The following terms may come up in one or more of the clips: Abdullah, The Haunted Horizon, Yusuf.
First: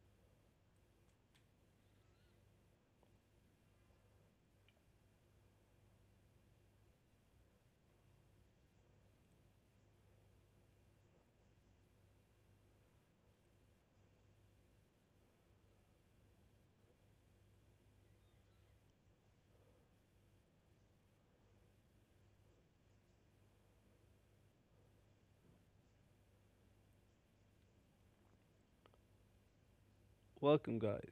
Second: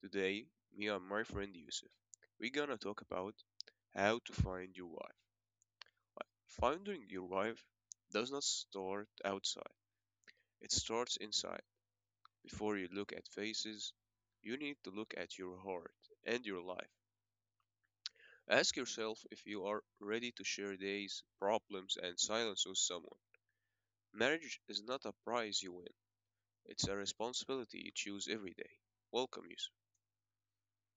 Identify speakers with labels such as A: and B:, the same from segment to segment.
A: Today, me and my friend Yusuf, we're gonna talk about how to find your wife. Finding your wife does not start outside, it starts inside. Before you look at faces, you need to look at your heart and your life. Ask yourself if you are ready to share days, problems, and silence with someone. Marriage is not a prize you win, it's a responsibility you choose every day. Welcome, Yusuf.
B: Welcome, guys.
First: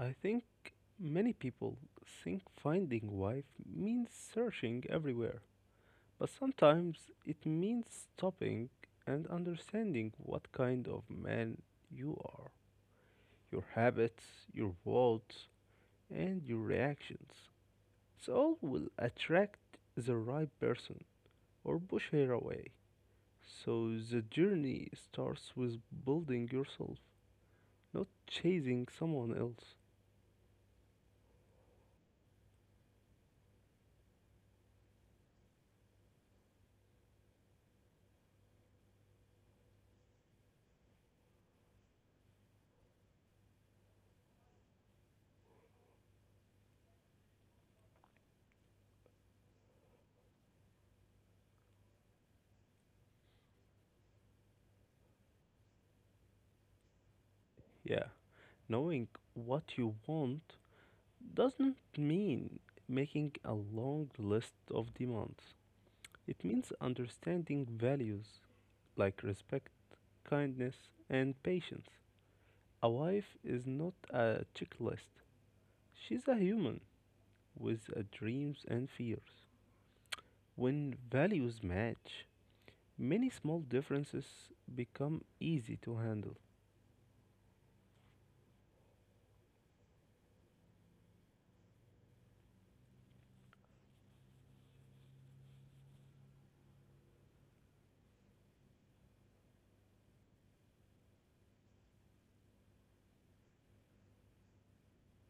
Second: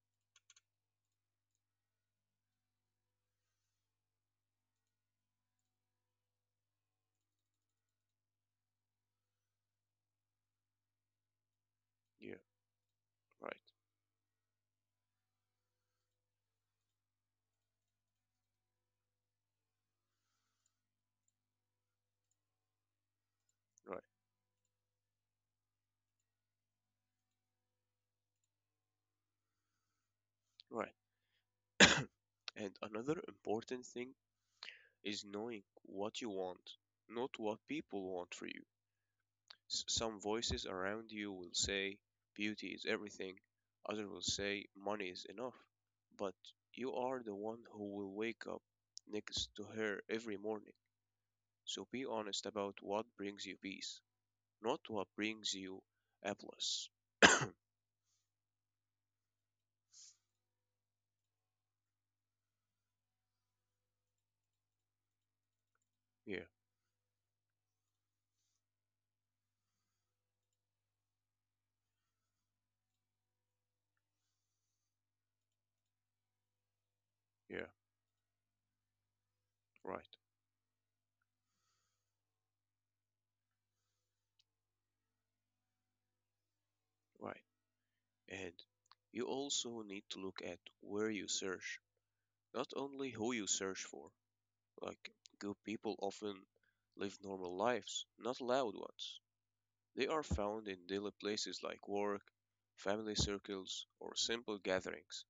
B: I think many people think finding a wife means searching everywhere, but sometimes it means stopping and understanding what kind of man you
A: Yeah,
B: are,
A: right,
B: your habits, your words, and your reactions. Soul will attract the right person or push her away. So
A: right,
B: the journey starts with building yourself, not chasing someone else.
A: right. And another important thing is knowing what you want, not what people want for you. Some voices around you will say beauty is everything, others will say money is enough, but you are the one who will wake up next to her every morning. So be honest about what brings you peace, not what brings you applause.
B: Yeah, knowing what you want doesn't mean making a long list of demands. It
A: Yeah,
B: means understanding values like respect, kindness, and patience. A wife is not a checklist, she's a human
A: yeah,
B: with dreams and fears.
A: right,
B: When values match, many small differences become easy to handle.
A: right. And you also need to look at where you search, not only who you search for. Like, good people often live normal lives, not loud ones. They are found in daily places like work, family circles, or simple gatherings.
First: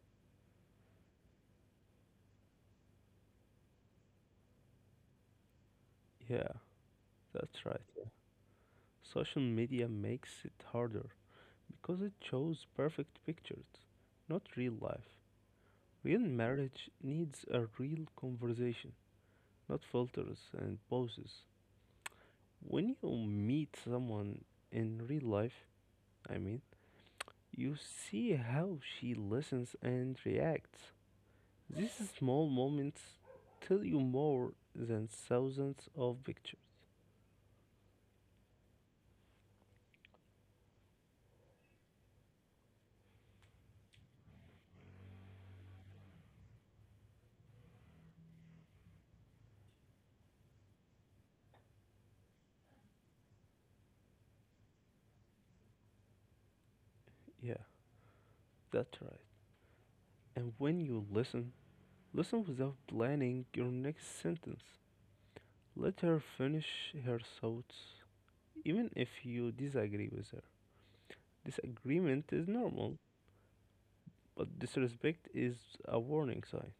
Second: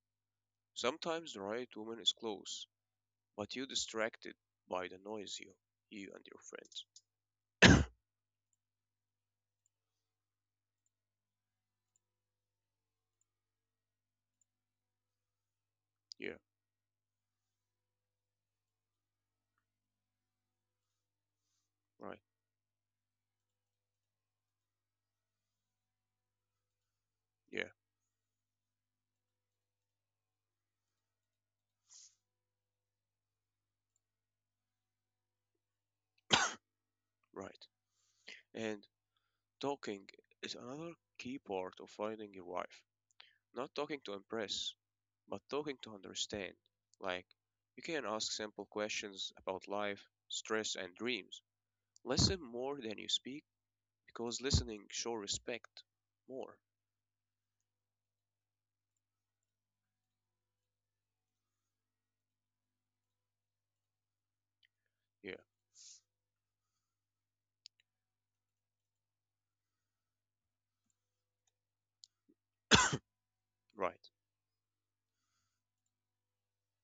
A: Sometimes the right woman is close, but you distracted by the noise you and your
B: Yeah,
A: friends.
B: that's right. Social media makes it harder because it shows perfect pictures, not real life. Real
A: Yeah,
B: marriage needs a real conversation, not filters and poses.
A: right.
B: When you meet someone in real life, I mean,
A: Yeah,
B: you see how she listens and reacts. These small moments tell you more than thousands of pictures.
A: right. And talking is another key part of finding your wife. Not talking to impress, but talking to understand. Like, you can ask simple questions about life, stress, and dreams. Listen more than you speak because listening show respect more.
B: Yeah, that's right. And when you listen, listen without planning your next sentence.
A: Yeah,
B: Let her finish her thoughts, even if you disagree with her. Disagreement is normal,
A: right,
B: but disrespect is a warning sign.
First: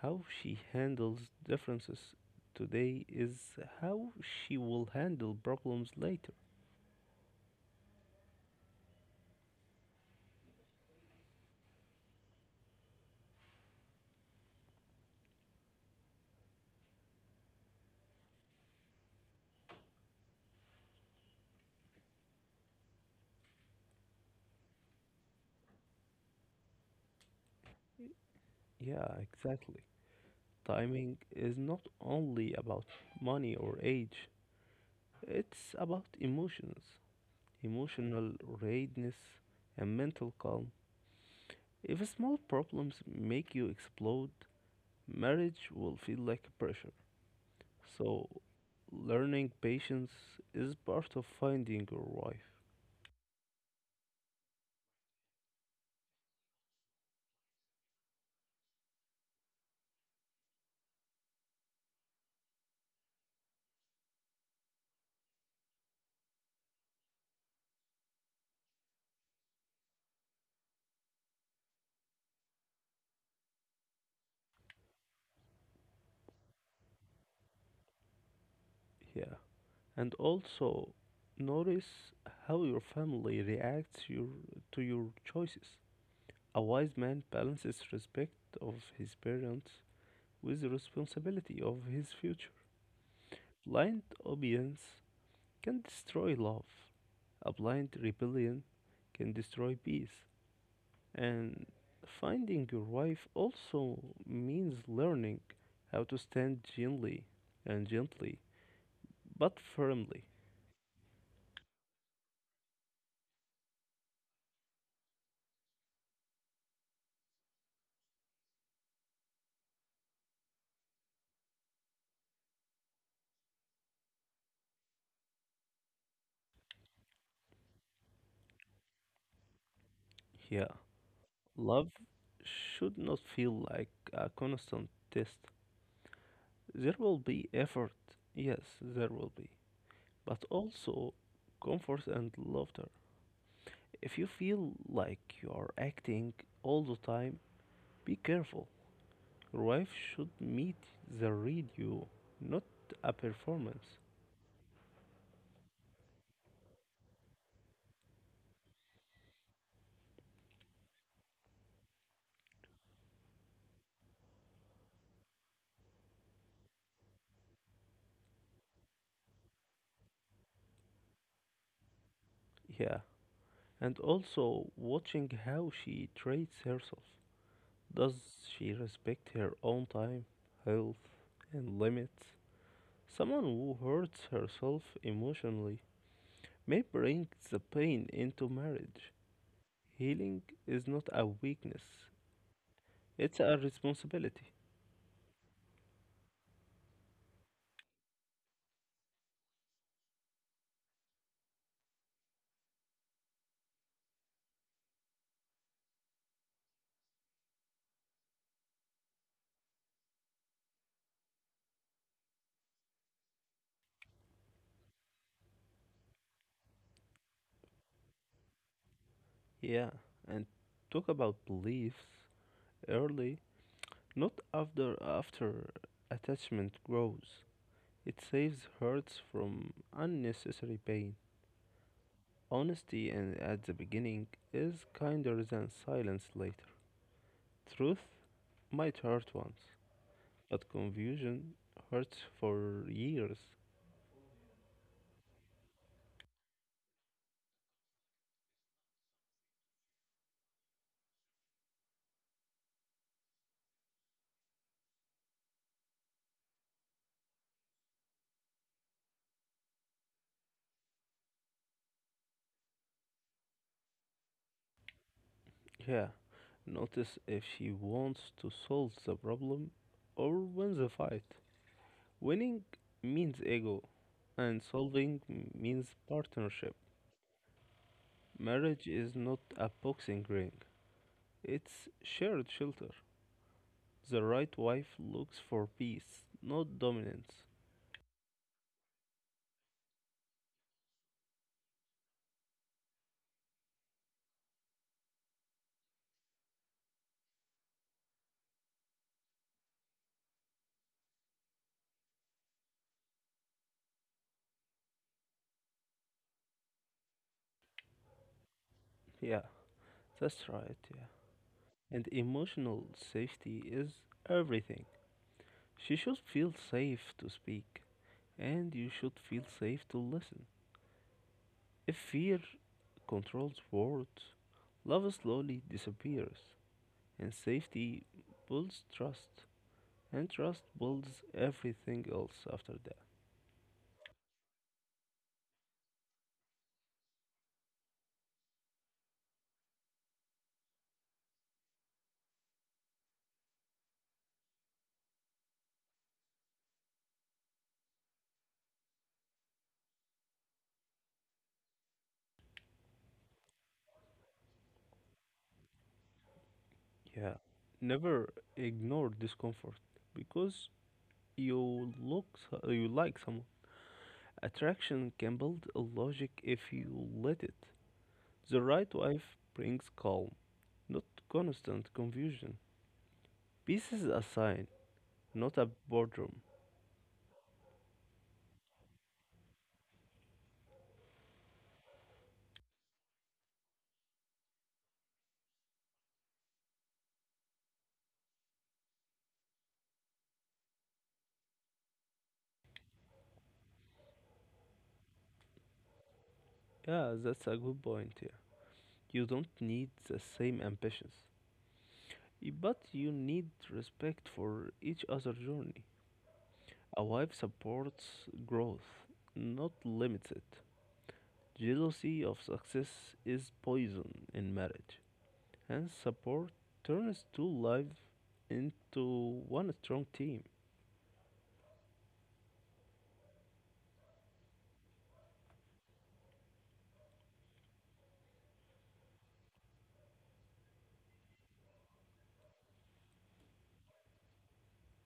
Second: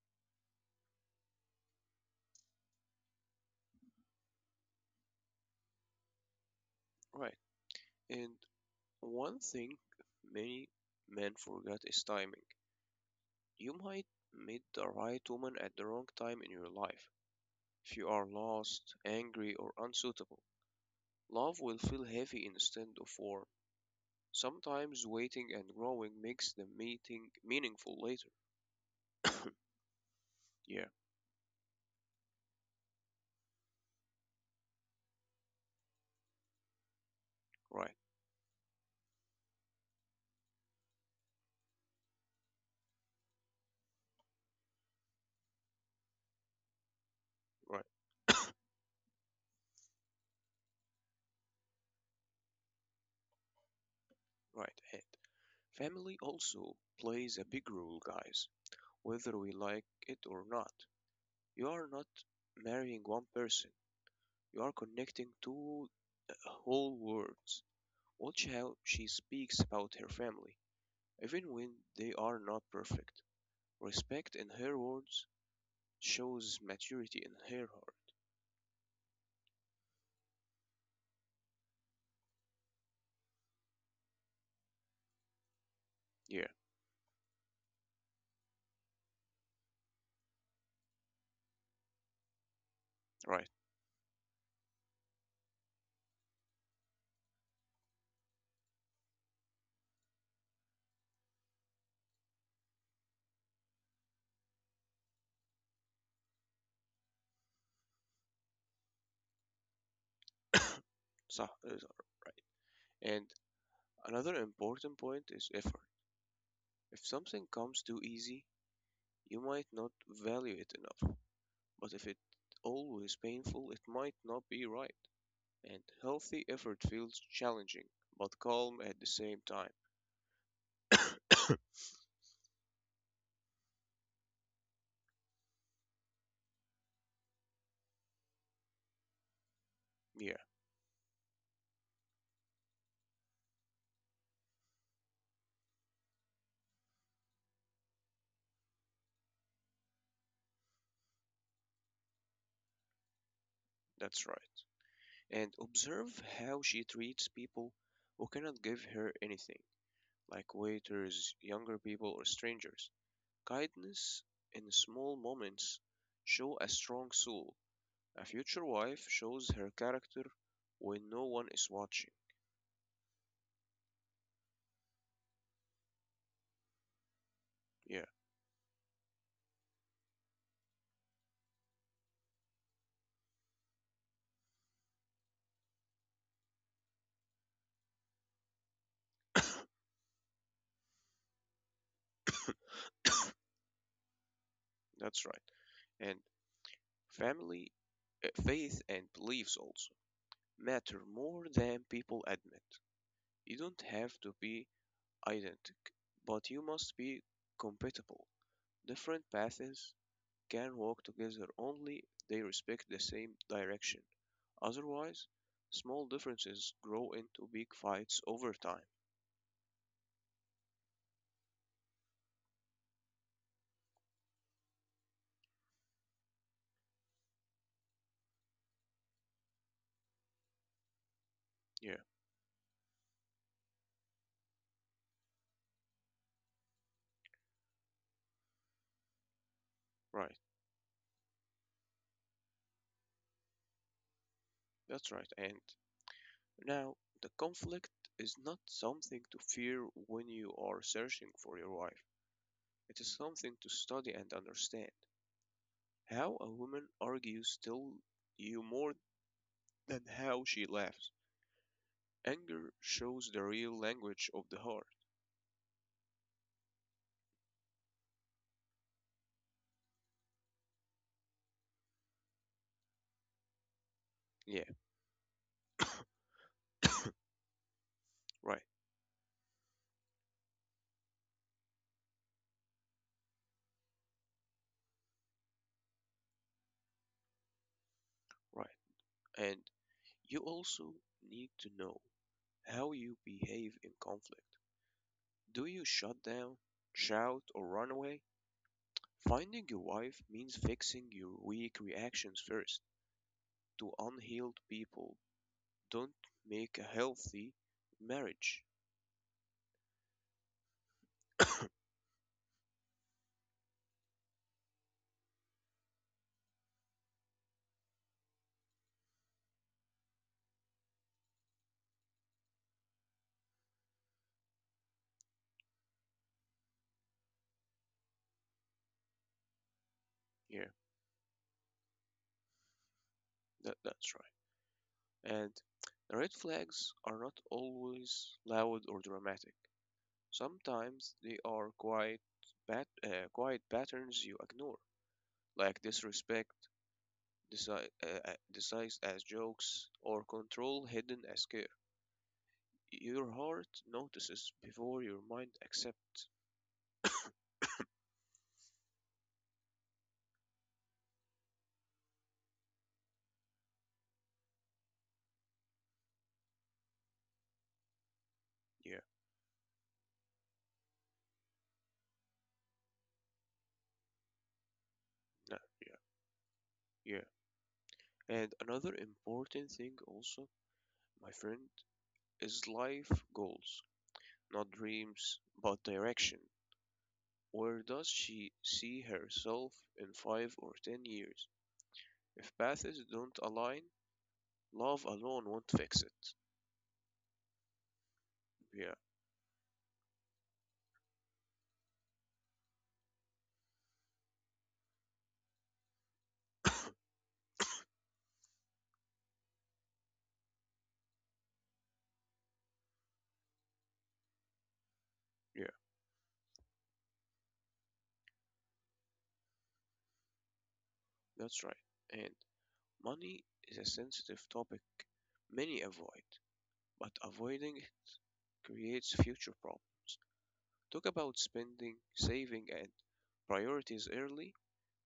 B: How she handles differences today is how she will handle problems later.
A: right. And one thing many men forget is timing. You might meet the right woman at the wrong time in your life. If you are lost, angry, or unsuitable, love will feel heavy instead of warm. Sometimes waiting and growing makes the meeting meaningful later.
B: Yeah, exactly.
A: Yeah,
B: Timing is not only about money or age, it's about emotions,
A: right,
B: emotional readiness, and mental calm. If small problems make you explode, marriage will feel like pressure.
A: right,
B: So, learning patience is part of finding your wife.
A: right ahead. Family also plays a big role, guys, whether we like it or not. You are not marrying one person, you are connecting two whole worlds. Watch how she speaks about her family, even when they are not perfect. Respect in her words shows maturity in her heart.
B: Yeah. And also, notice how your family reacts to your choices.
A: Yeah,
B: A wise man balances respect of his parents with the responsibility of his future.
A: right,
B: Blind obedience can destroy love. A blind rebellion can destroy peace. And finding your wife also means learning how to stand gently and gently, but firmly.
A: صح, right. And another important point is effort. If something comes too easy, you might not value it enough. But if it's always painful, it might not be right. And healthy effort feels challenging, but calm at the same time.
B: Yeah, love should not feel like a constant test. There will be effort, yes, there will be,
A: Yeah,
B: but also comfort and laughter. If you feel like you are acting all the time, be careful. Your wife should meet the read you, not a performance.
A: that's right. And observe how she treats people who cannot give her anything, like waiters, younger people, or strangers. Kindness in small moments show a strong soul. A future wife shows her character when no one is watching.
B: Yeah, and also watching how she treats herself.
A: Yeah,
B: Does she respect her own time, health, and limits? Someone who hurts herself emotionally may bring the pain into marriage. Healing is not a weakness, it's a responsibility.
A: that's right. And family, faith, and beliefs also matter more than people admit. You don't have to be identical, but you must be compatible. Different paths can walk together only if they respect the same direction. Otherwise, small differences grow into big fights over time.
B: Yeah, and talk about beliefs early, not after attachment grows. It saves hurts from unnecessary pain.
A: Yeah,
B: Honesty in, at the beginning is kinder than silence later. Truth might hurt once,
A: right.
B: but confusion hurts for years.
A: That's right. And now, the conflict is not something to fear when you are searching for your wife. It is something to study and understand. How a woman argues tells you more than how she laughs. Anger shows the real language of the heart.
B: Yeah, notice if she wants to solve the problem or win the fight. Winning means ego, and
A: Yeah,
B: solving means partnership.
A: right,
B: Marriage is not a boxing ring, it's shared shelter. The right wife looks for peace, not dominance.
A: right. And you also need to know how you behave in conflict. Do you shut down, shout, or run away? Finding your wife means fixing your weak reactions first. To unhealed people don't make a healthy marriage
B: Yeah, that's right, yeah. And emotional safety is everything. She should feel safe to speak, and you should feel safe to listen. If fear controls words, love slowly disappears, and safety builds trust, and trust
A: here.
B: builds everything else after that.
A: That's right. And red flags are not always loud or dramatic. Sometimes they are quite quiet patterns you ignore, like disrespect, disi- uh, as jokes, or control hidden as care. Your heart notices before your mind accepts.
B: Yeah. Never ignore discomfort because you look you like someone. Attraction can build a logic if you let it. The
A: Yeah,
B: right wife brings calm, not constant confusion. Peace is a sign,
A: no,
B: not a boredom.
A: yeah, yeah. And another important thing also, my friend, is life goals, not dreams, but direction? Where does she see herself in 5 or 10 years? If paths don't align, love alone won't fix it.
B: Yeah, that's a good point. Yeah.
A: Yeah,
B: You don't need the same ambitions, but you need respect for each other's journey. A wife supports growth, not limits it. Jealousy of success is poison in marriage,
A: yeah,
B: and support turns two lives into one strong team.
A: that's right. And money is a sensitive topic many avoid, but avoiding it creates future problems. Talk about spending, saving, and priorities early.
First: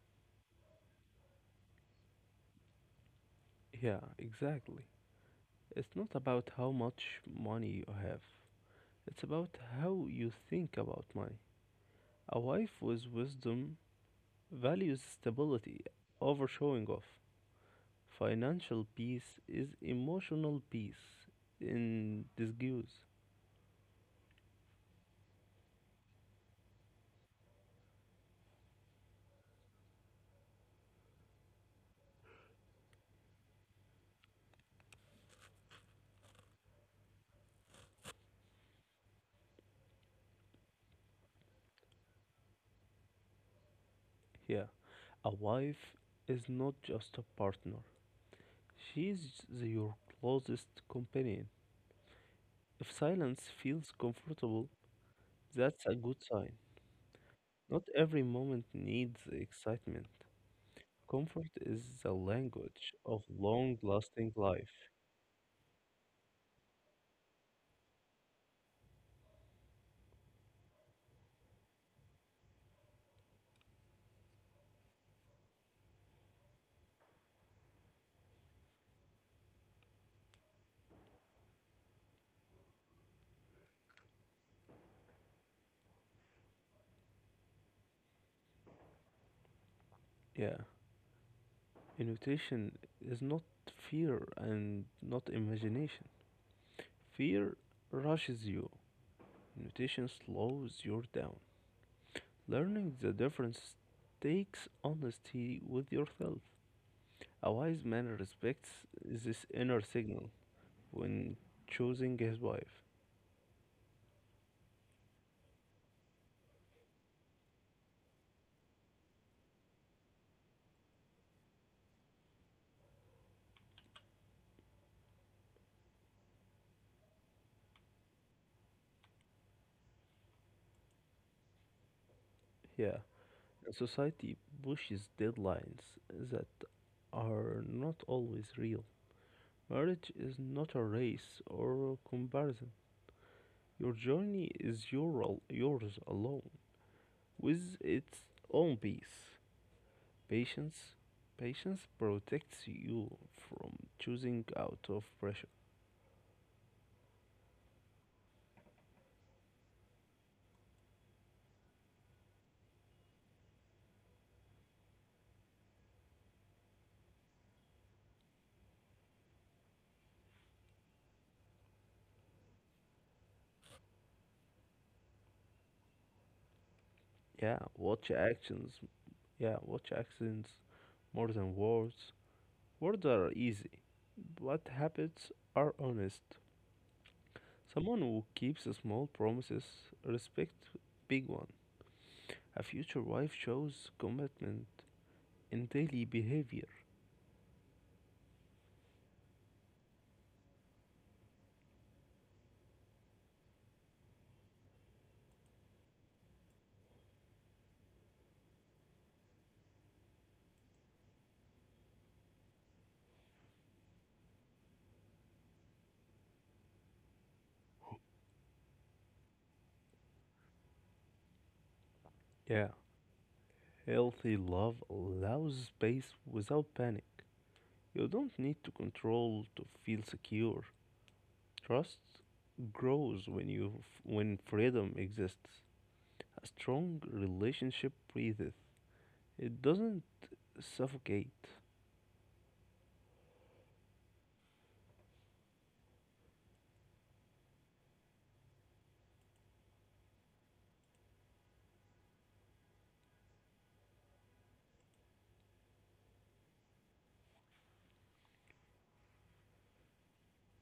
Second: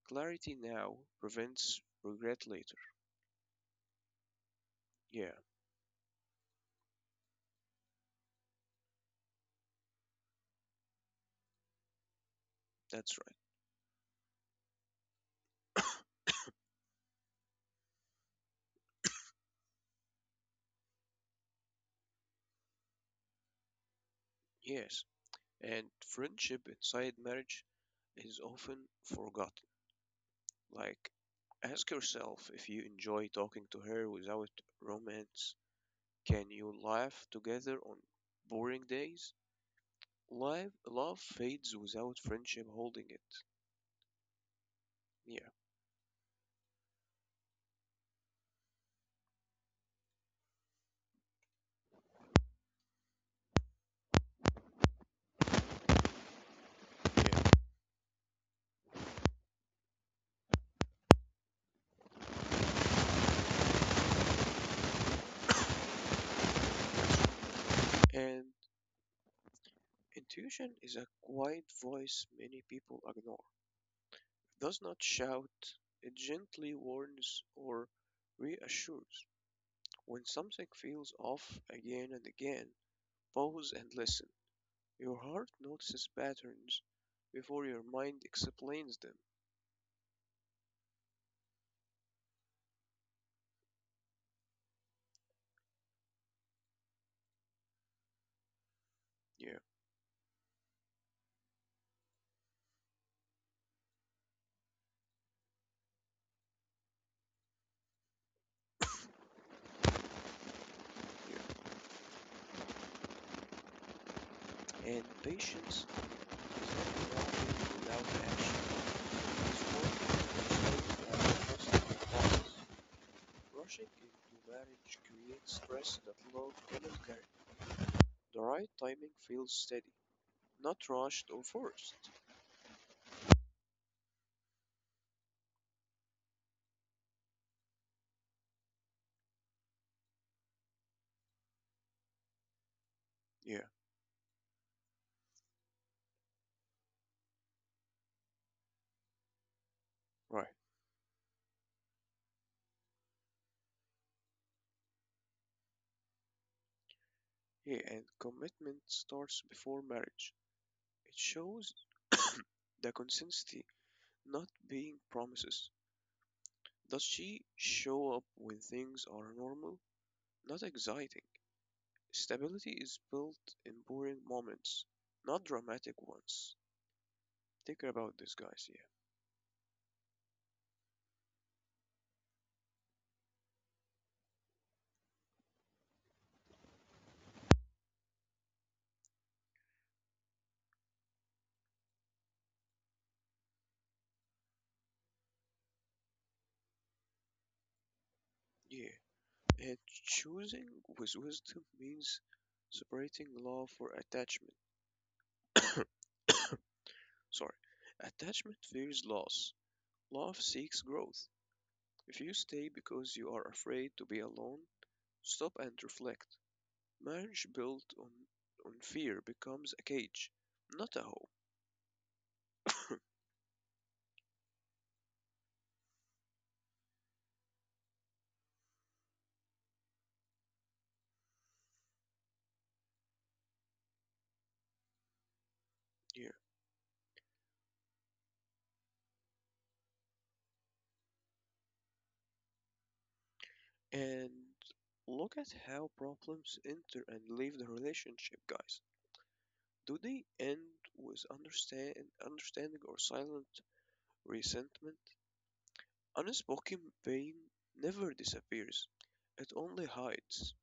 A: Clarity now prevents regret later.
B: Yeah, exactly.
A: Yeah,
B: It's not about how much money you have, it's about how you think about money. A wife with
A: that's right.
B: wisdom values stability over showing off. Financial peace is emotional peace in disguise.
A: Yes, and friendship inside marriage is often forgotten. Like, ask yourself if you enjoy talking to her without romance. Can you laugh together on boring days? Life, love fades without friendship holding it.
B: Yeah, a
A: Yeah, yeah.
B: wife is not just a partner, she's your closest companion. If silence feels comfortable, that's a good sign. Not every moment needs excitement. Comfort is the language of long lasting life.
A: And intuition is a quiet voice many people ignore. It does not shout, it gently warns or reassures. When something feels off again and again, pause and listen. Your heart notices patterns before your mind explains them.
B: Yeah. Invitation is not fear and not imagination. Fear rushes you,
A: Yeah,
B: invitation slows you down. Learning the difference takes honesty with yourself. A wise man respects this inner signal when
A: yeah.
B: choosing his wife.
A: And patience is not walking without action. It's working instead of. Rushing into marriage creates stress that love cannot carry. The right timing feels steady, not rushed or forced.
B: Yeah. And society pushes deadlines that are not always real. Marriage is not a race or a comparison.
A: Yeah,
B: Your journey is yours alone, with its own pace.
A: right.
B: Patience, patience protects you from choosing out of pressure.
A: Yeah, and commitment starts before marriage. It shows the consistency, not being promises. Does she show up when things are normal? Not exciting. Stability is built in boring moments, not dramatic ones.
B: Yeah,
A: Think
B: watch
A: about this, guys.
B: actions. Yeah, watch actions more than words. Words are easy, but habits are honest. Someone who keeps small promises respect big one. A future wife shows commitment in daily behavior.
A: Yeah. Yeah. And choosing with wisdom means separating love for attachment. Sorry. Attachment fears loss. Love seeks growth. If you stay because you are afraid to be alone, stop and reflect. Marriage built on fear becomes a cage, not a hope.
B: Yeah, healthy love allows space without panic. You don't need to control to feel secure. Trust grows when freedom exists.
A: Yeah.
B: A strong relationship breathes. It doesn't suffocate.
A: And look at how problems enter and leave the relationship, guys. Do they end with understanding or silent resentment? Unspoken pain never disappears, it only hides.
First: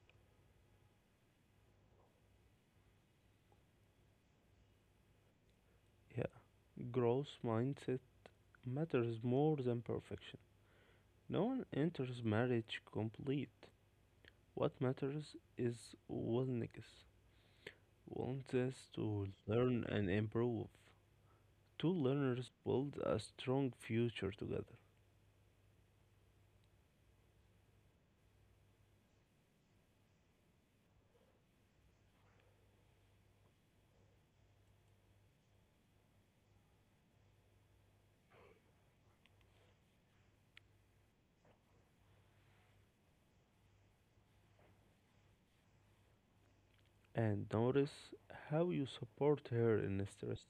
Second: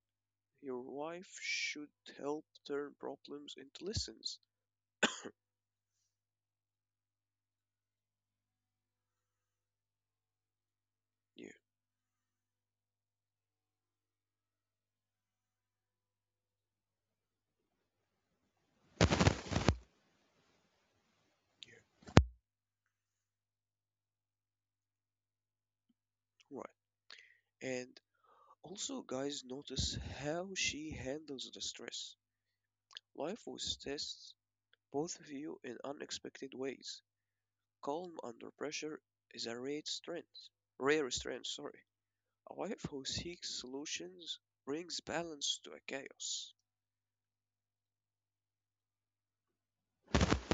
A: Your wife should help turn problems into lessons.
B: Yeah, growth mindset matters more than perfection. No
A: Yeah,
B: one enters marriage complete. What matters is willingness. Wants us to learn and improve. Two
A: yeah.
B: learners build a strong future together.
A: Right. And also, guys, notice how she handles the stress. Life with tests both of you in unexpected ways. Calm under pressure is a rare strength. Rare strength, sorry. A wife who seeks solutions brings balance to a chaos.
B: And notice how you support her in stress.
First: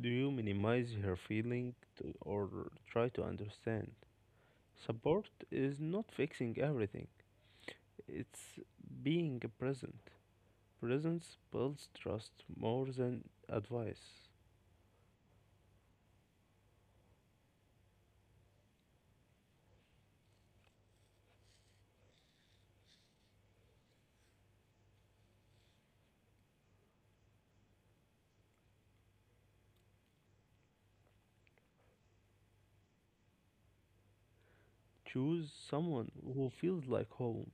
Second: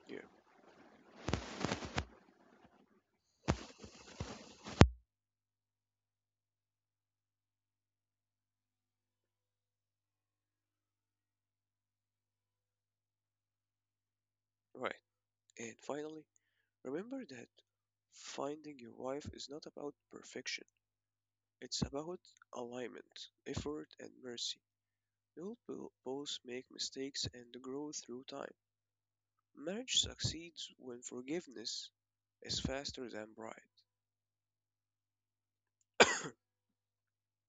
B: Do
A: Yeah,
B: you minimize her feeling, or try to understand? Support is not fixing everything, it's being present. Presence builds trust more than advice.
A: right. And finally, remember that finding your wife is not about perfection. It's about alignment, effort, and mercy. You'll both make mistakes and grow through time. Marriage succeeds when forgiveness is faster than pride.
B: Choose someone who feels like home,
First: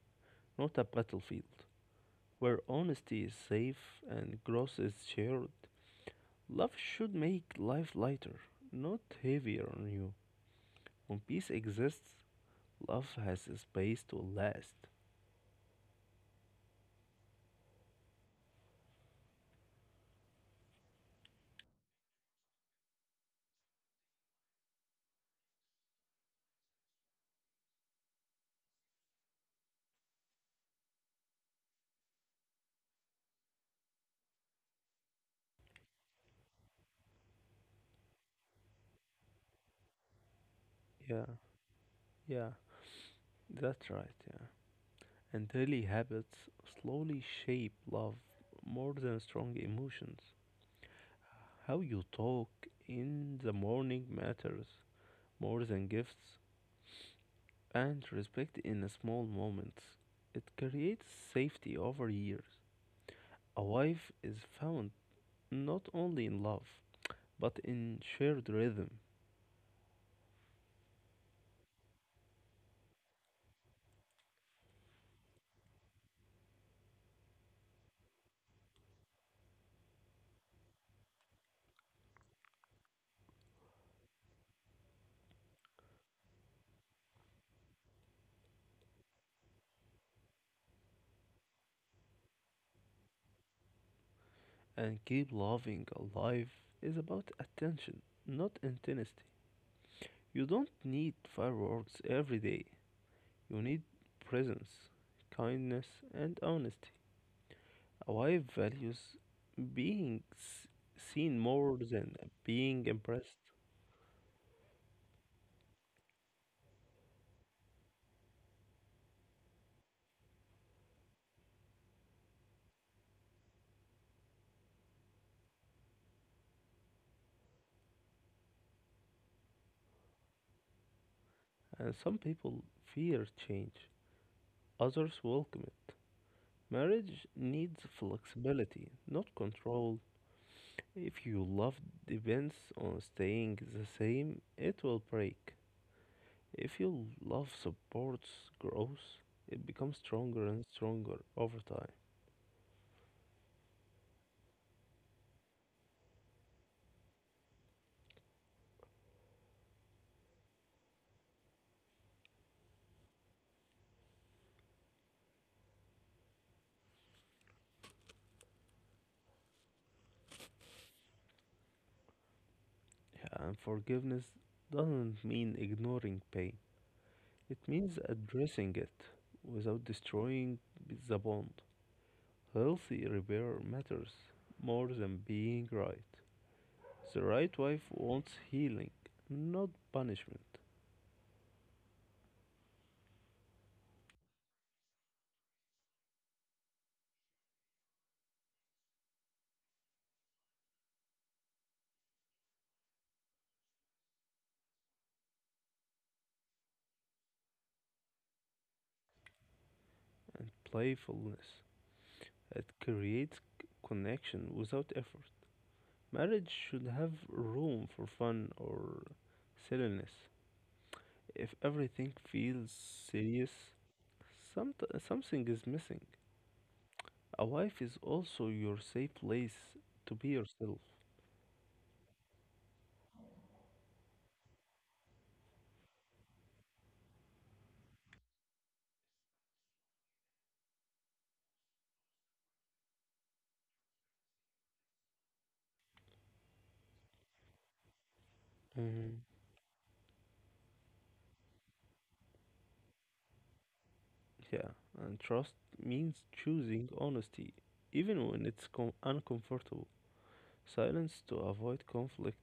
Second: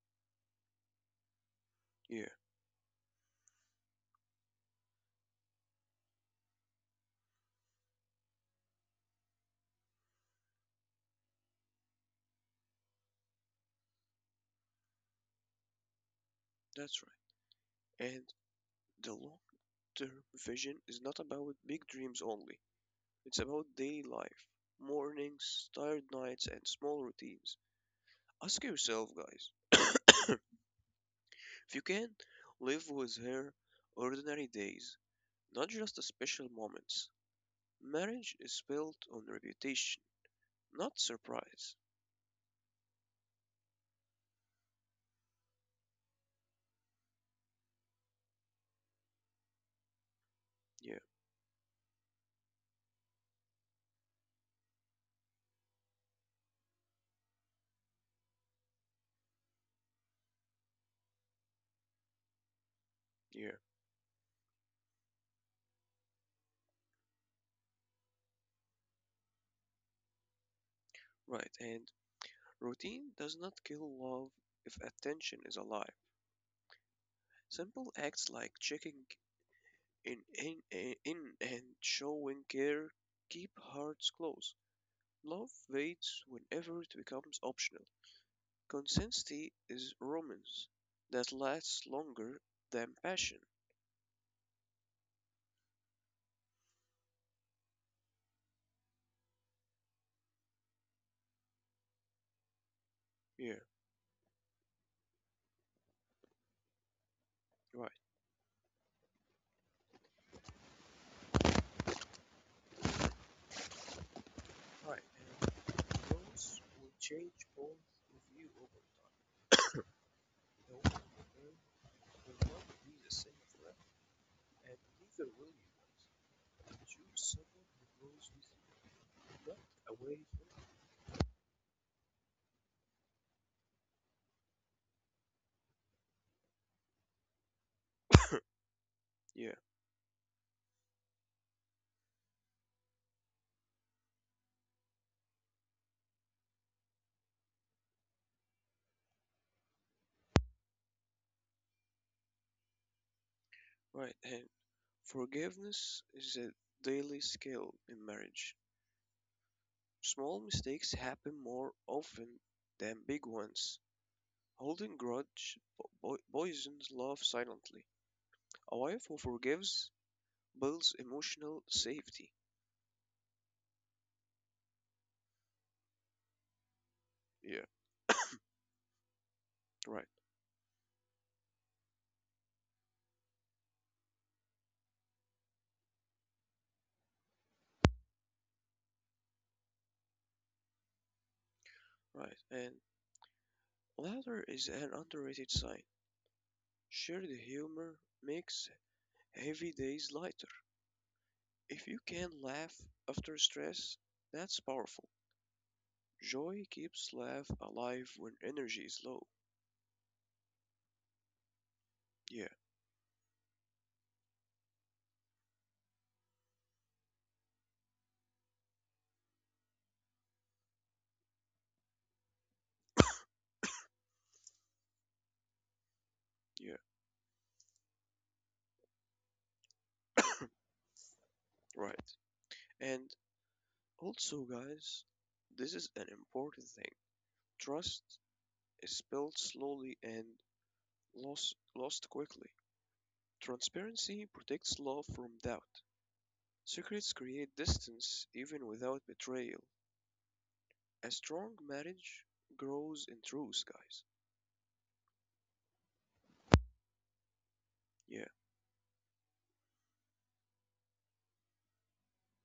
B: not a battlefield,
A: Yeah.
B: where honesty is safe and growth is shared. Love should make life lighter, not heavier on you. When peace exists, love has a space to last.
A: That's right. And the long-term vision is not about big dreams only. It's about daily life, mornings, tired nights, and small routines. Ask yourself, guys, if you can live with her ordinary days, not just the special moments. Marriage is built on reputation, not
B: Yeah,
A: surprise.
B: yeah, that's right, yeah. And daily habits slowly shape love more than strong emotions.
A: Yeah,
B: How you talk in the morning matters more than gifts, and respect in small moments. It creates safety over years.
A: yeah,
B: A wife is found not only in love, but in shared rhythm,
A: right. And routine does not kill love if attention is alive. Simple acts like checking in and showing care, keep hearts close. Love fades whenever it becomes optional. Consistency is romance that lasts longer than passion.
B: and keep loving alive is about attention, not intensity. You don't need fireworks every day. You
A: Yeah,
B: need presence, kindness, and honesty.
A: right.
B: A wife values being seen more than being impressed,
A: Right. And those will change both of you over time. The woman you marry will not be the same forever, and neither will you guys. Choose someone who grows with you, not away from
B: and some people fear change, others welcome it. Marriage needs flexibility, not
A: you. Yeah,
B: control. If your love depends on staying the same, it will break. If your love supports growth, it becomes stronger and stronger over time.
A: right. And forgiveness is a daily skill in marriage. Small mistakes happen more often than big ones. Holding grudge poisons love silently. A wife who forgives builds emotional safety.
B: Yeah. And forgiveness doesn't mean ignoring pain, it
A: Yeah,
B: means addressing it without
A: right,
B: destroying the bond. Healthy repair matters more than being right. The right wife wants healing, not punishment
A: right. And laughter is an underrated sign. Shared humor makes heavy days lighter. If you can laugh after stress, that's powerful. Joy keeps life alive when energy is low.
B: and playfulness.
A: Yeah.
B: It creates connection without effort. Marriage should have room for fun or silliness. If everything feels serious, something is missing.
A: Yeah,
B: A wife is also your safe place to be yourself.
A: right. And also, guys, this is an important thing. Trust is built slowly and lost quickly. Transparency protects love from doubt. Secrets create distance even without
B: Hmm.
A: betrayal. A strong marriage grows in truth, guys.
B: Yeah, and trust means choosing honesty,
A: Yeah,
B: even when it's uncomfortable. Silence to avoid conflict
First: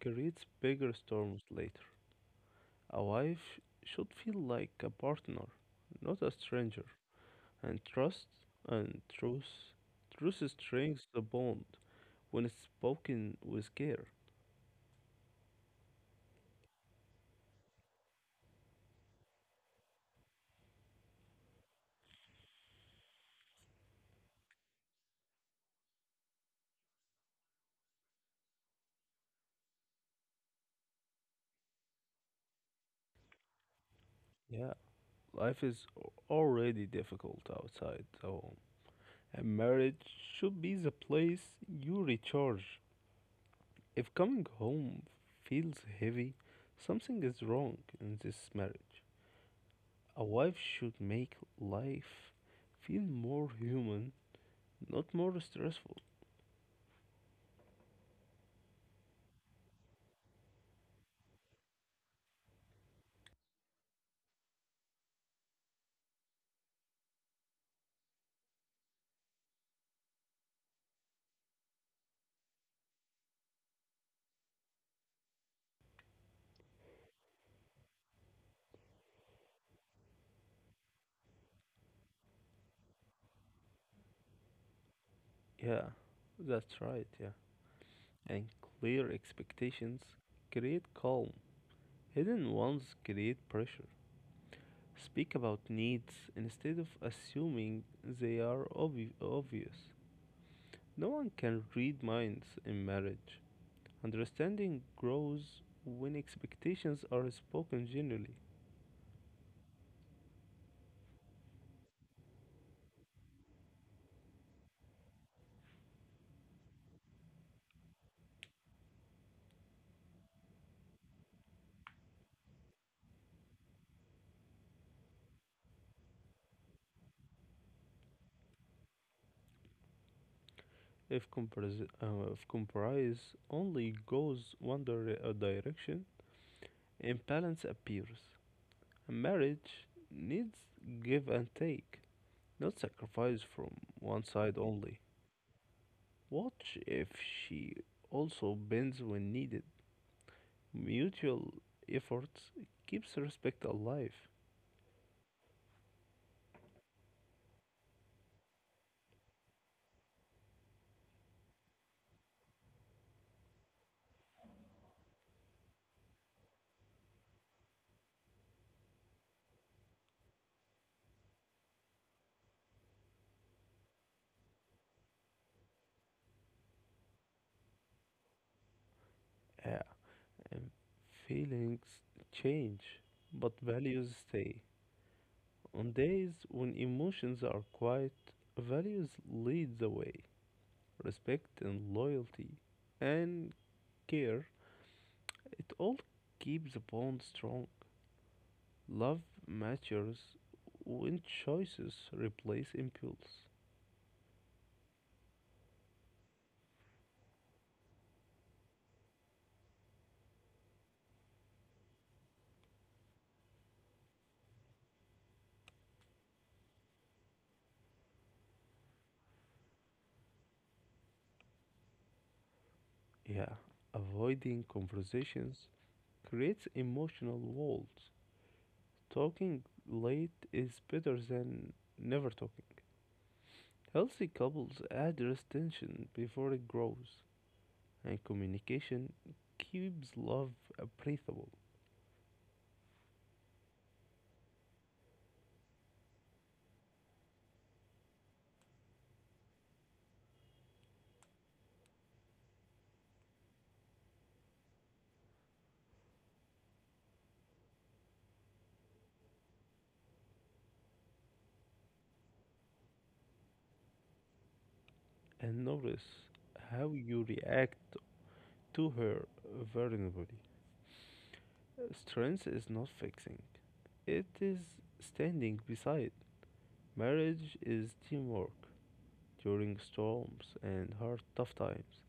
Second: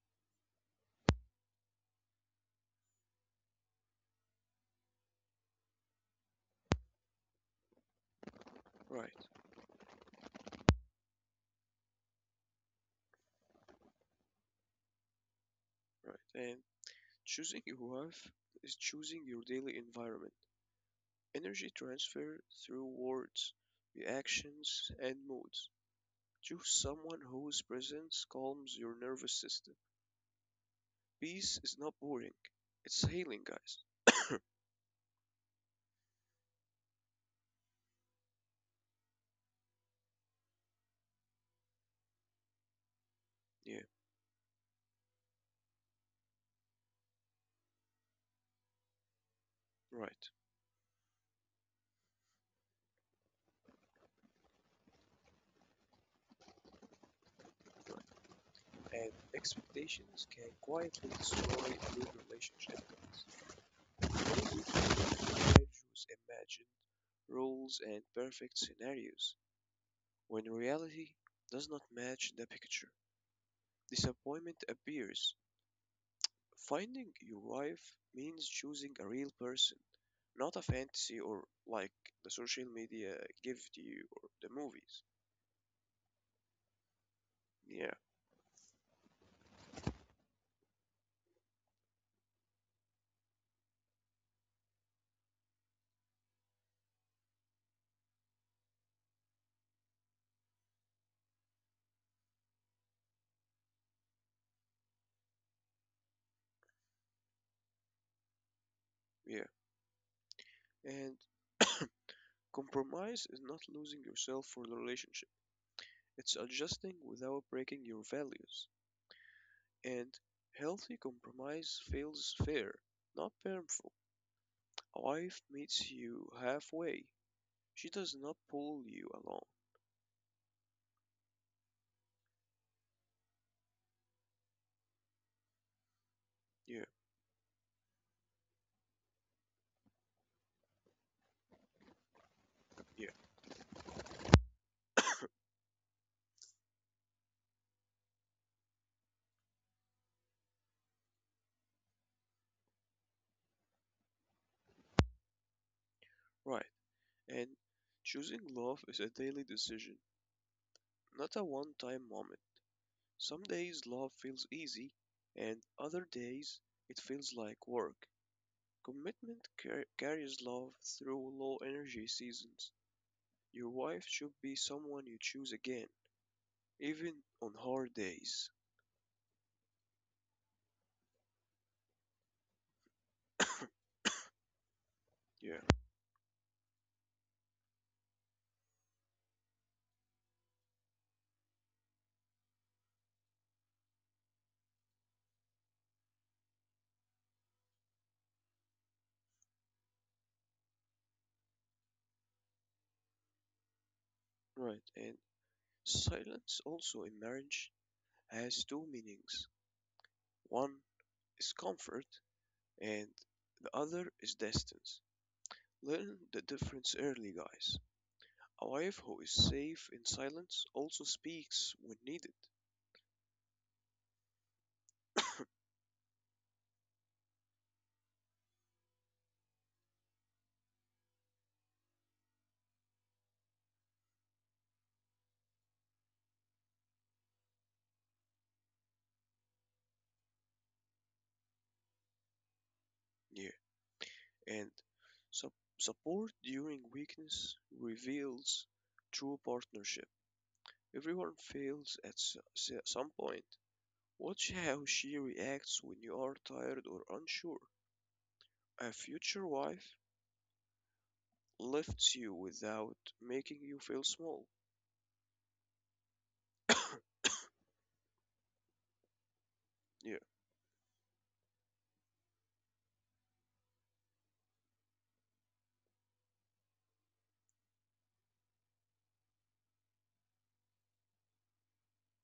B: creates bigger storms later. A wife should feel like a partner, not a stranger. And trust and
A: right,
B: truth. Truth strengthens the bond when it's spoken with care.
A: right. And choosing your wife is choosing your daily environment. Energy transfer through words, reactions, and moods. Choose someone whose presence calms your nervous system. Peace is not boring, it's healing, guys.
B: Yeah, life is already difficult outside the home. And marriage should be the place you recharge.
A: Yeah,
B: If coming home feels heavy, something is wrong in this marriage. A
A: right.
B: wife should make life feel more human, not more stressful.
A: And expectations can quietly destroy a good relationship, guys. Maybe marriage was imagined, rules, and perfect scenarios, when reality does not match the picture. Disappointment appears. Finding your wife means choosing a real person, not a fantasy or like the social media give to you or the movies.
B: Yeah, that's right, yeah.
A: Yeah,
B: And clear expectations create calm. Hidden ones create pressure. Speak about needs instead of assuming they are obvious. No one can read minds in marriage. Understanding grows when expectations are spoken generally.
A: yeah. And compromise is not losing yourself for the relationship, it's adjusting without breaking your values. And healthy compromise feels fair, not painful. A wife meets you halfway, she does not pull you along.
B: If compromise only goes one direction,
A: Yeah,
B: imbalance appears. Marriage needs give and take, not
A: yeah,
B: sacrifice from one side only. Watch if she also bends when needed. Mutual efforts keeps respect alive.
A: right. And choosing love is a daily decision, not a one time moment. Some days love feels easy, and other days it feels like work. Commitment carries love through low energy seasons. Your wife should be someone you choose again, even on hard days.
B: Yeah, and feelings change, but values stay.
A: Yeah,
B: On days when emotions are quiet, values lead the way. Respect and loyalty and care, it all keeps the bond strong. Love matures when choices replace impulse.
A: right. And silence also in marriage has two meanings: one is comfort, and the other is distance. Learn the difference early, guys. A wife who is safe in silence also speaks when needed.
B: Yeah, avoiding conversations creates emotional walls. Talking late is better than never talking. Healthy couples address tension before it grows, and communication keeps love breathable.
A: Yeah, and sup- support during weakness reveals true partnership. Everyone fails at some point. Watch how she reacts when you are tired or unsure. A future wife lifts you without making you feel small.
B: And notice how you react to her
A: Yeah,
B: vulnerability. Strength is not fixing, it is standing beside. Marriage is teamwork during storms and hard, tough times.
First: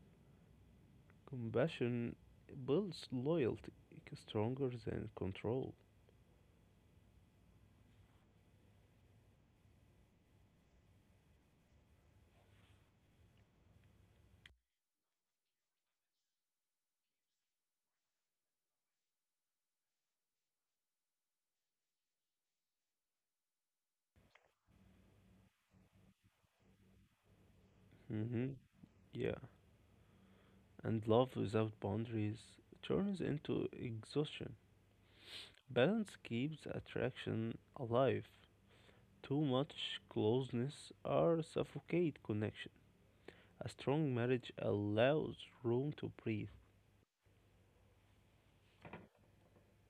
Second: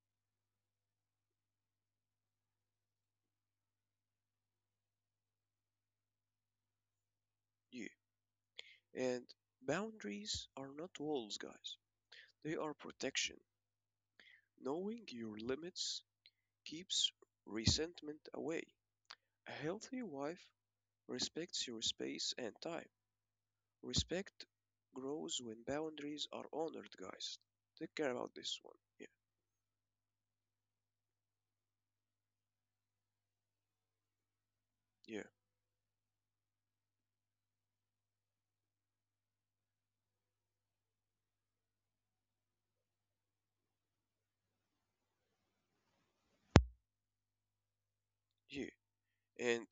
B: Compassion builds loyalty stronger than control.
A: yeah. And boundaries are not walls, guys. They are protection. Knowing your limits keeps resentment away. A healthy wife respects your space and time. Respect grows when boundaries are honored, guys. Take care about
B: Hmm.
A: this one.
B: Yeah, and love without boundaries turns into exhaustion.
A: Yeah,
B: Balance keeps attraction alive. Too much closeness or suffocate connection. A strong marriage allows room to breathe,
A: yeah, yeah. And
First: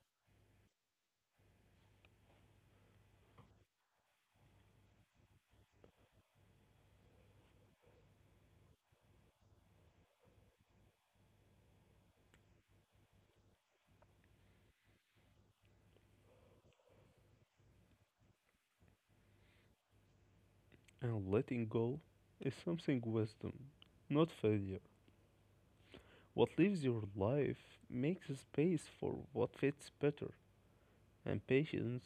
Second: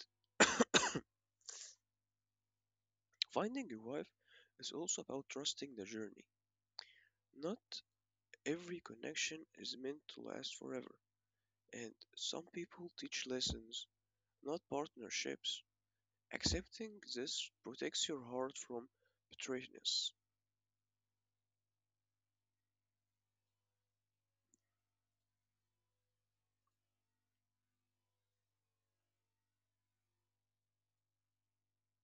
A: finding a wife is also about trusting the journey. Not every connection is meant to last forever, and some people teach lessons, not partnerships. Accepting this protects your heart from betrayedness.
B: and letting go is something wisdom, not failure. What leaves your life makes space for what fits better, and patience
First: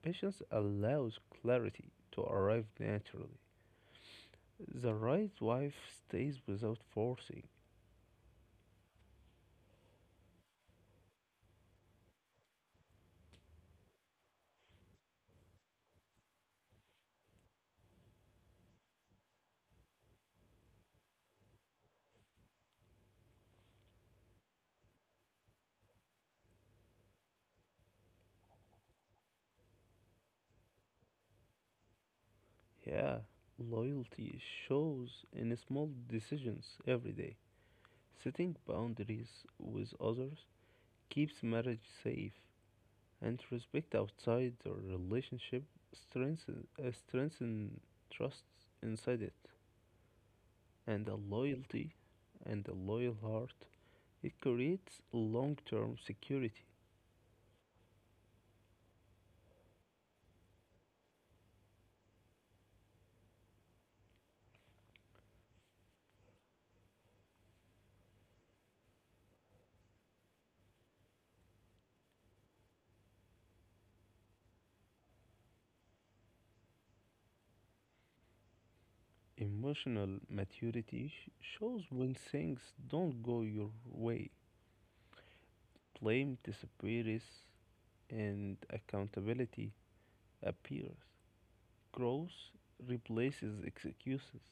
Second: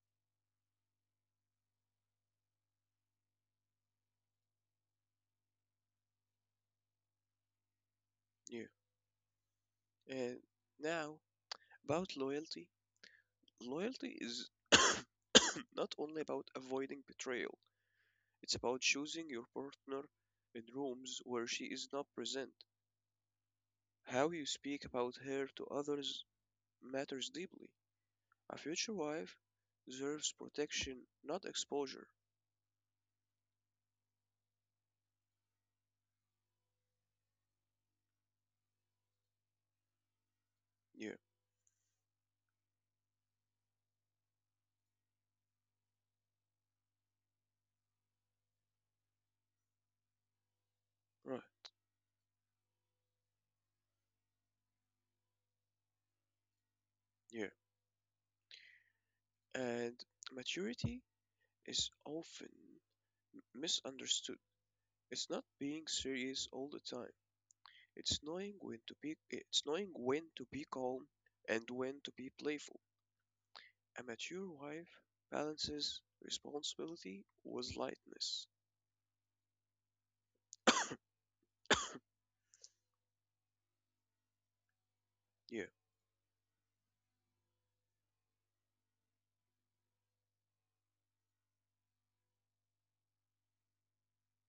B: patience allows clarity to arrive naturally. The right wife stays without forcing.
A: Yeah. And now, about loyalty. Loyalty is not only about avoiding betrayal, it's about choosing your partner in rooms where she is not present. How you speak about her to others matters deeply. A future wife deserves protection, not exposure.
B: Yeah, loyalty shows in small decisions every day. Setting boundaries with others
A: Yeah,
B: keeps marriage safe and respect outside the relationship strengthen trust inside it and a
A: right,
B: loyalty and a loyal heart, it creates long-term security.
A: yeah. And maturity is often misunderstood. It's not being serious all the time. It's knowing when to be it's knowing when to be calm and when to be playful. A mature wife balances responsibility with lightness.
B: Emotional maturity shows when things don't go your way.
A: Yeah,
B: Blame disappears and accountability appears. Growth replaces excuses.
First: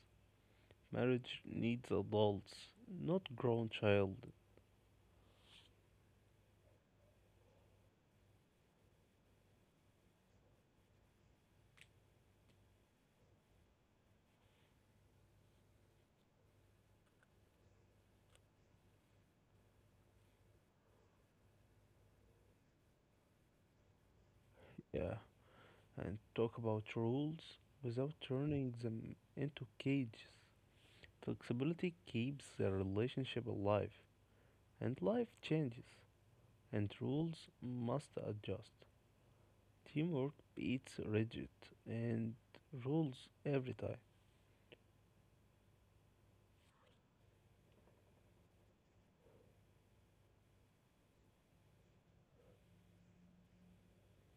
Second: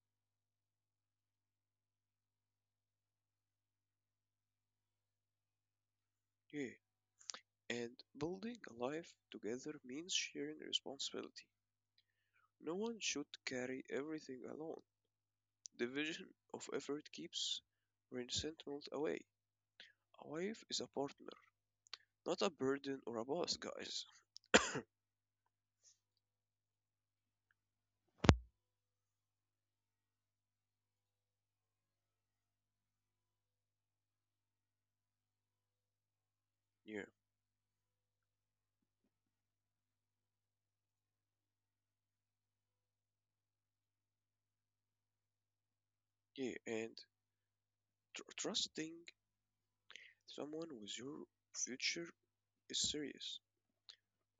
B: Marriage needs adults, not grown child.
A: yeah. And building a life together means sharing responsibility. No one should carry everything alone. Division of effort keeps resentment away. A wife is a partner, not a burden or a boss, guys.
B: Yeah, and talk about rules without turning them into cages. Flexibility keeps the relationship alive, and life changes, and
A: Yeah,
B: rules must adjust. Teamwork beats rigid and rules every time.
A: yeah. And trusting someone with your future is serious,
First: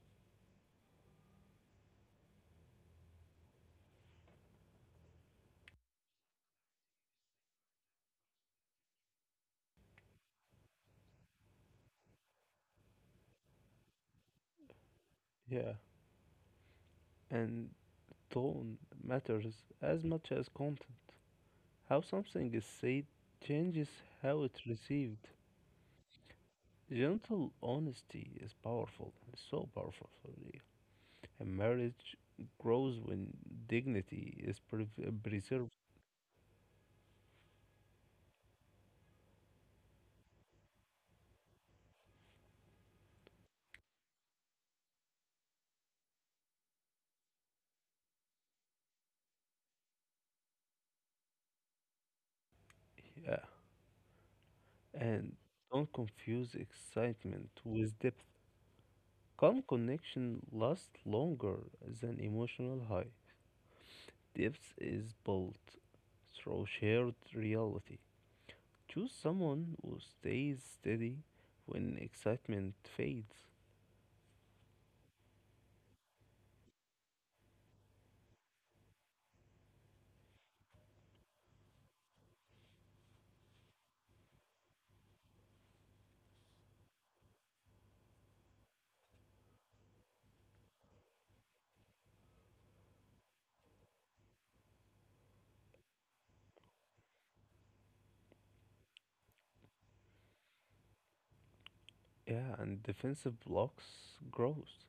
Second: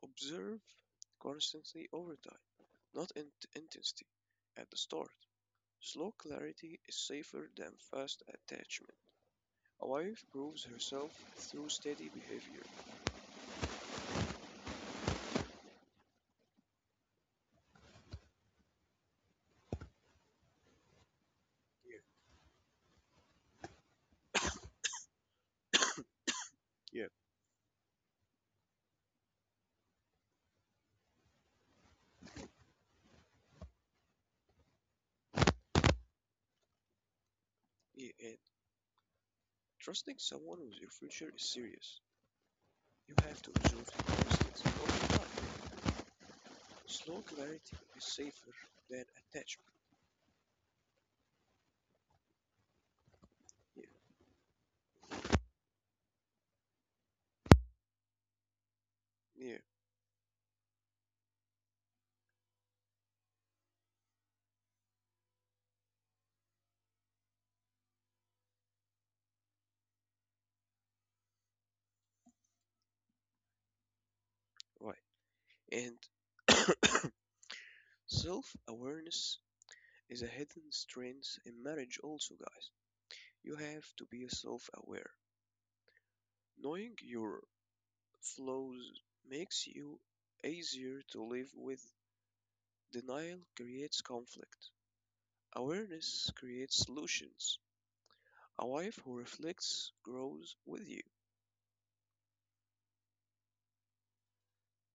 A: observed constantly over time, not in intensity at the start. Slow clarity is safer than fast attachment. A wife proves herself through steady behavior.
B: Yeah, and tone matters as much as content. How something is said changes how it's received.
A: Yeah.
B: Gentle honesty is powerful, so powerful. A marriage grows when dignity is preserved.
A: Yeah, and trusting someone with your future is serious. You have to observe constantly over time. Slow clarity is safer than attachment.
B: Yeah.
A: Yeah,
B: And don't confuse excitement with depth.
A: yeah,
B: Calm connection lasts longer than emotional high. Depth is built through shared reality. Choose someone who stays steady when excitement fades.
A: right. And self awareness is a hidden strength in marriage, also, guys. You have to be self-aware. Knowing your flaws makes you easier to live with. Denial creates conflict. Awareness creates solutions. A wife who reflects grows with you.
B: Yeah, and defensive blocks grows.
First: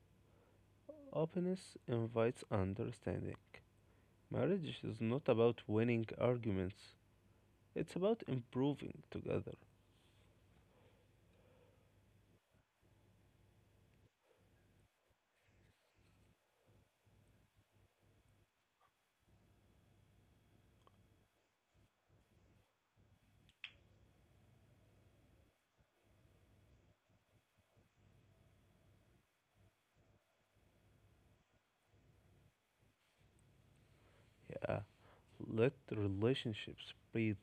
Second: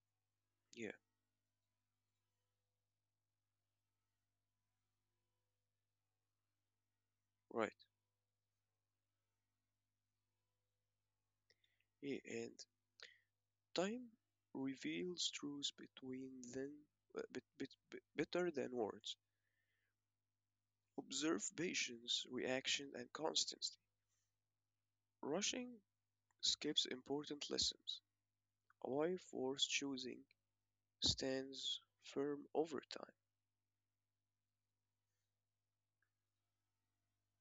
A: Yeah,
B: Openness invites understanding. Marriage is not about winning arguments,
A: right.
B: it's about improving together.
A: Yeah, and time reveals truth between them better than words. Observe patience, reaction, and constancy. Rushing skips important lessons. A wife worth choosing stands firm over time.
B: Yeah, let relationships breathe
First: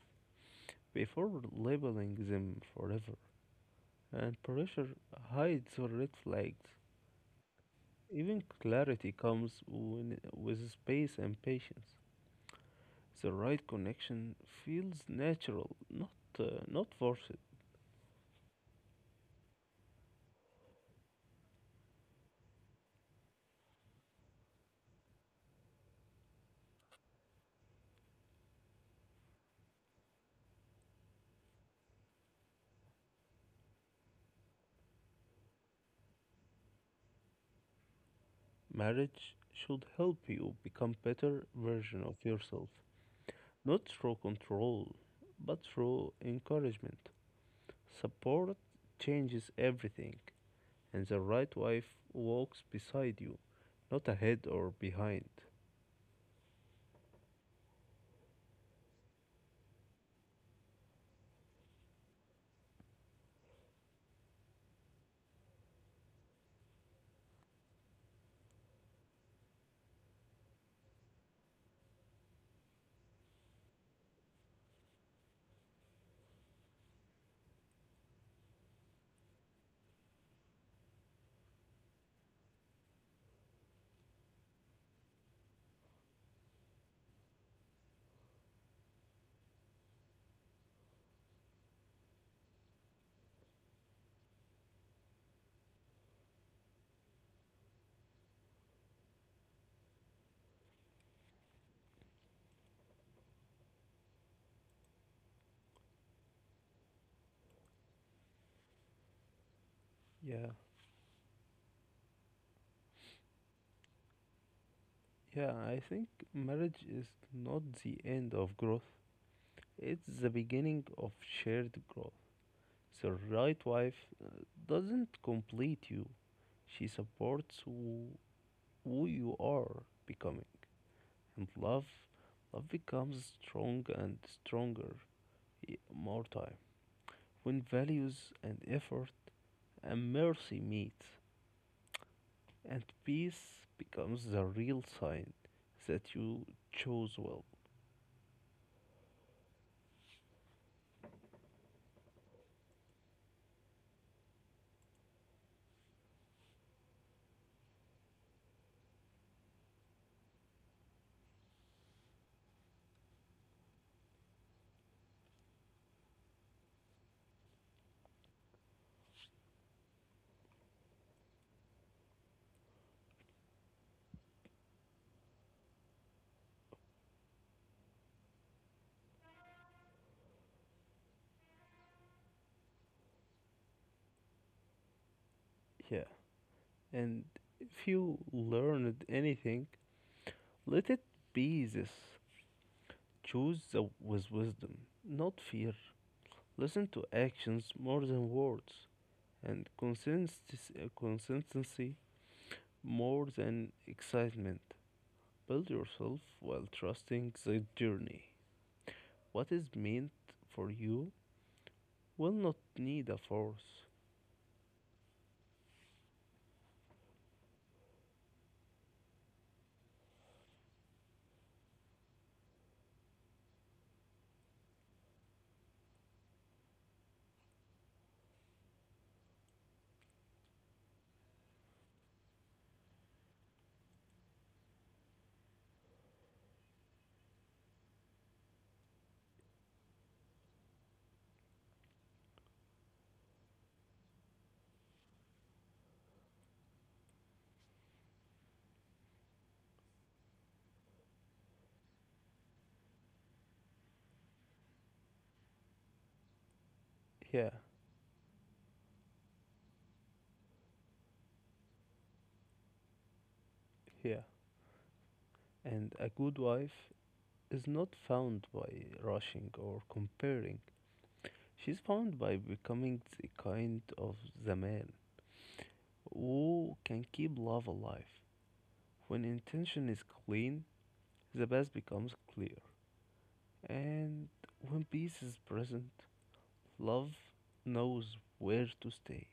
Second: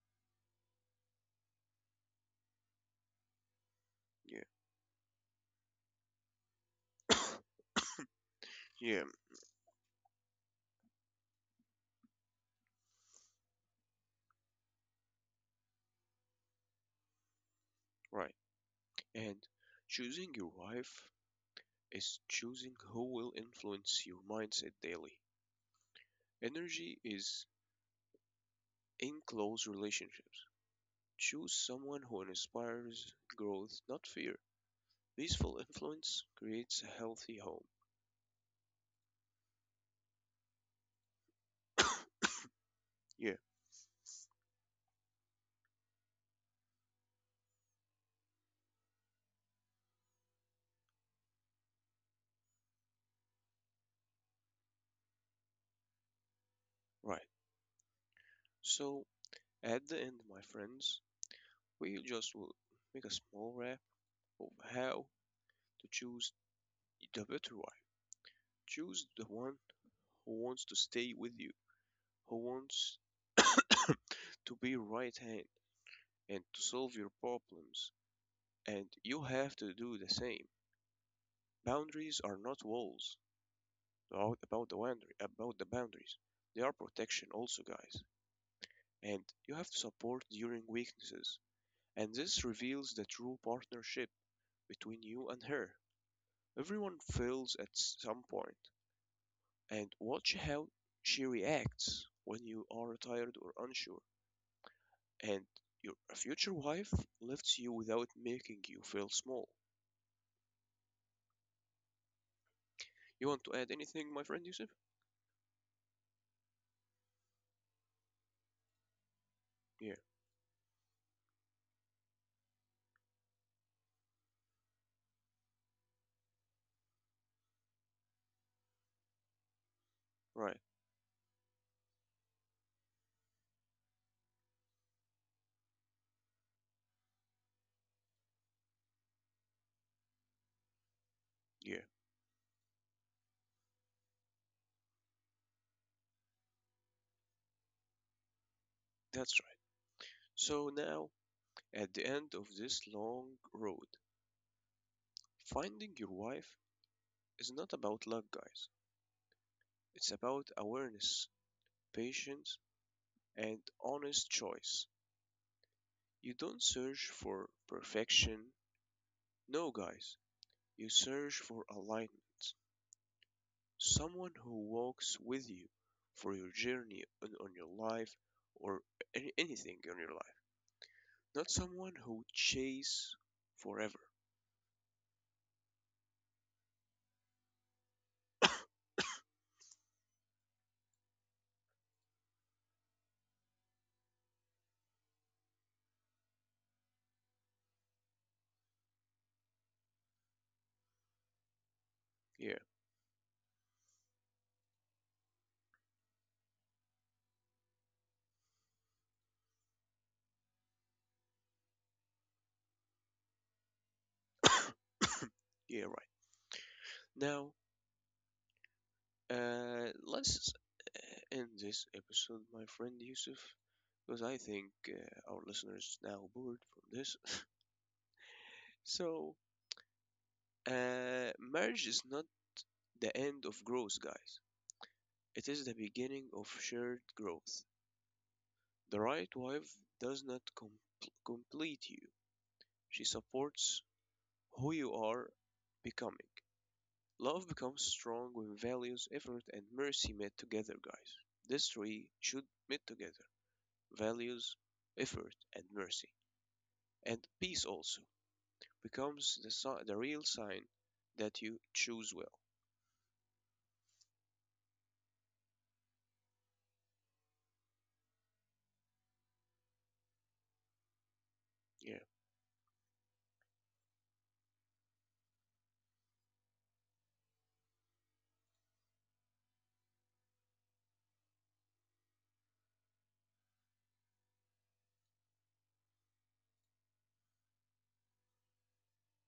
B: before labeling them forever. And
A: Yeah.
B: pressure hides the red flags. Even
A: Yeah,
B: clarity comes with space and patience. The right connection feels natural, not forced.
A: right. And choosing your wife is choosing who will influence your mindset daily. Energy is in close relationships. Choose someone who inspires growth, not fear. Peaceful influence creates a healthy home.
B: Marriage should help you become better version of yourself,
A: Yeah,
B: not through control, but through encouragement. Support changes everything, and the right wife walks beside you, not ahead or behind.
A: right. So, at the end, my friends, we just will make a small wrap of how to choose the better wife. Choose the one who wants to stay with you, who wants to be right hand and to solve your problems, and you have to do the same. Boundaries are not walls. About the boundary, about the boundaries, they are protection also, guys. And you have to support during weaknesses. And this reveals the true partnership between you and her. Everyone fails at some point, and watch how she reacts when you are tired or unsure. And your future wife lifts you without making you feel small.
B: Yeah,
A: You want to add anything, my friend Yusuf?
B: yeah, I think marriage is not the end of growth,
A: Yeah,
B: it's the beginning of shared growth. The right wife doesn't complete you, she supports who you are becoming,
A: right.
B: and love. Love becomes strong and stronger more time. When values and effort and mercy meet,
A: Yeah,
B: and peace becomes the real sign that you chose well.
A: that's right. So now, at the end of this long road, finding your wife is not about luck, guys. It's about awareness, patience, and honest choice. You don't search for perfection. No, guys. You search for alignment. Someone who walks with you for your journey on your life or anything in your life, not someone who chase forever.
B: Yeah, and if you learned anything, let it be this: choose the, with wisdom, not fear. Listen to actions more than words, and consistency
A: Yeah.
B: more than excitement. Build yourself while trusting the journey. What is meant for you will not need a force.
A: Yeah, right. Now, let's end this episode, my friend Yusuf, because I think our listeners now bored from this. So, marriage is not the end of growth, guys, it is the beginning of shared growth. The right wife does not complete you, she supports who you are becoming. Love becomes strong when values, effort, and mercy meet together, guys. These three should meet together: values, effort, and mercy. And
B: Yeah,
A: peace also becomes the, the real sign that you choose well.
B: yeah. And a good wife is not found by rushing or comparing. She's
A: Yeah,
B: found by becoming the kind of the man who can keep love alive. When intention is clean, the past becomes clear. And when peace is present, love knows where to stay.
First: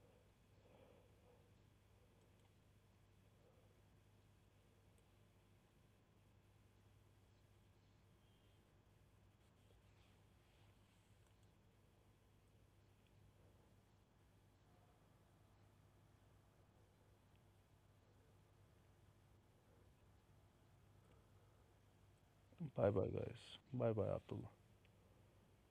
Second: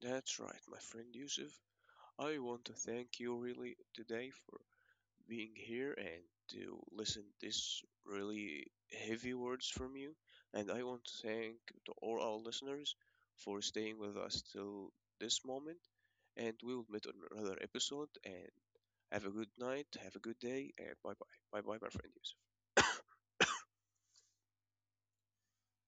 A: that's right, my friend Yusuf. I want to thank you really today for being here and to listen this really heavy words from you. And I want to thank to all our listeners for staying with us till this moment. And we will meet on another episode. And have a good night, have a good day, and bye bye. Bye bye, my friend. Yusuf.
B: Bye bye, guys. Bye bye, Abdullah.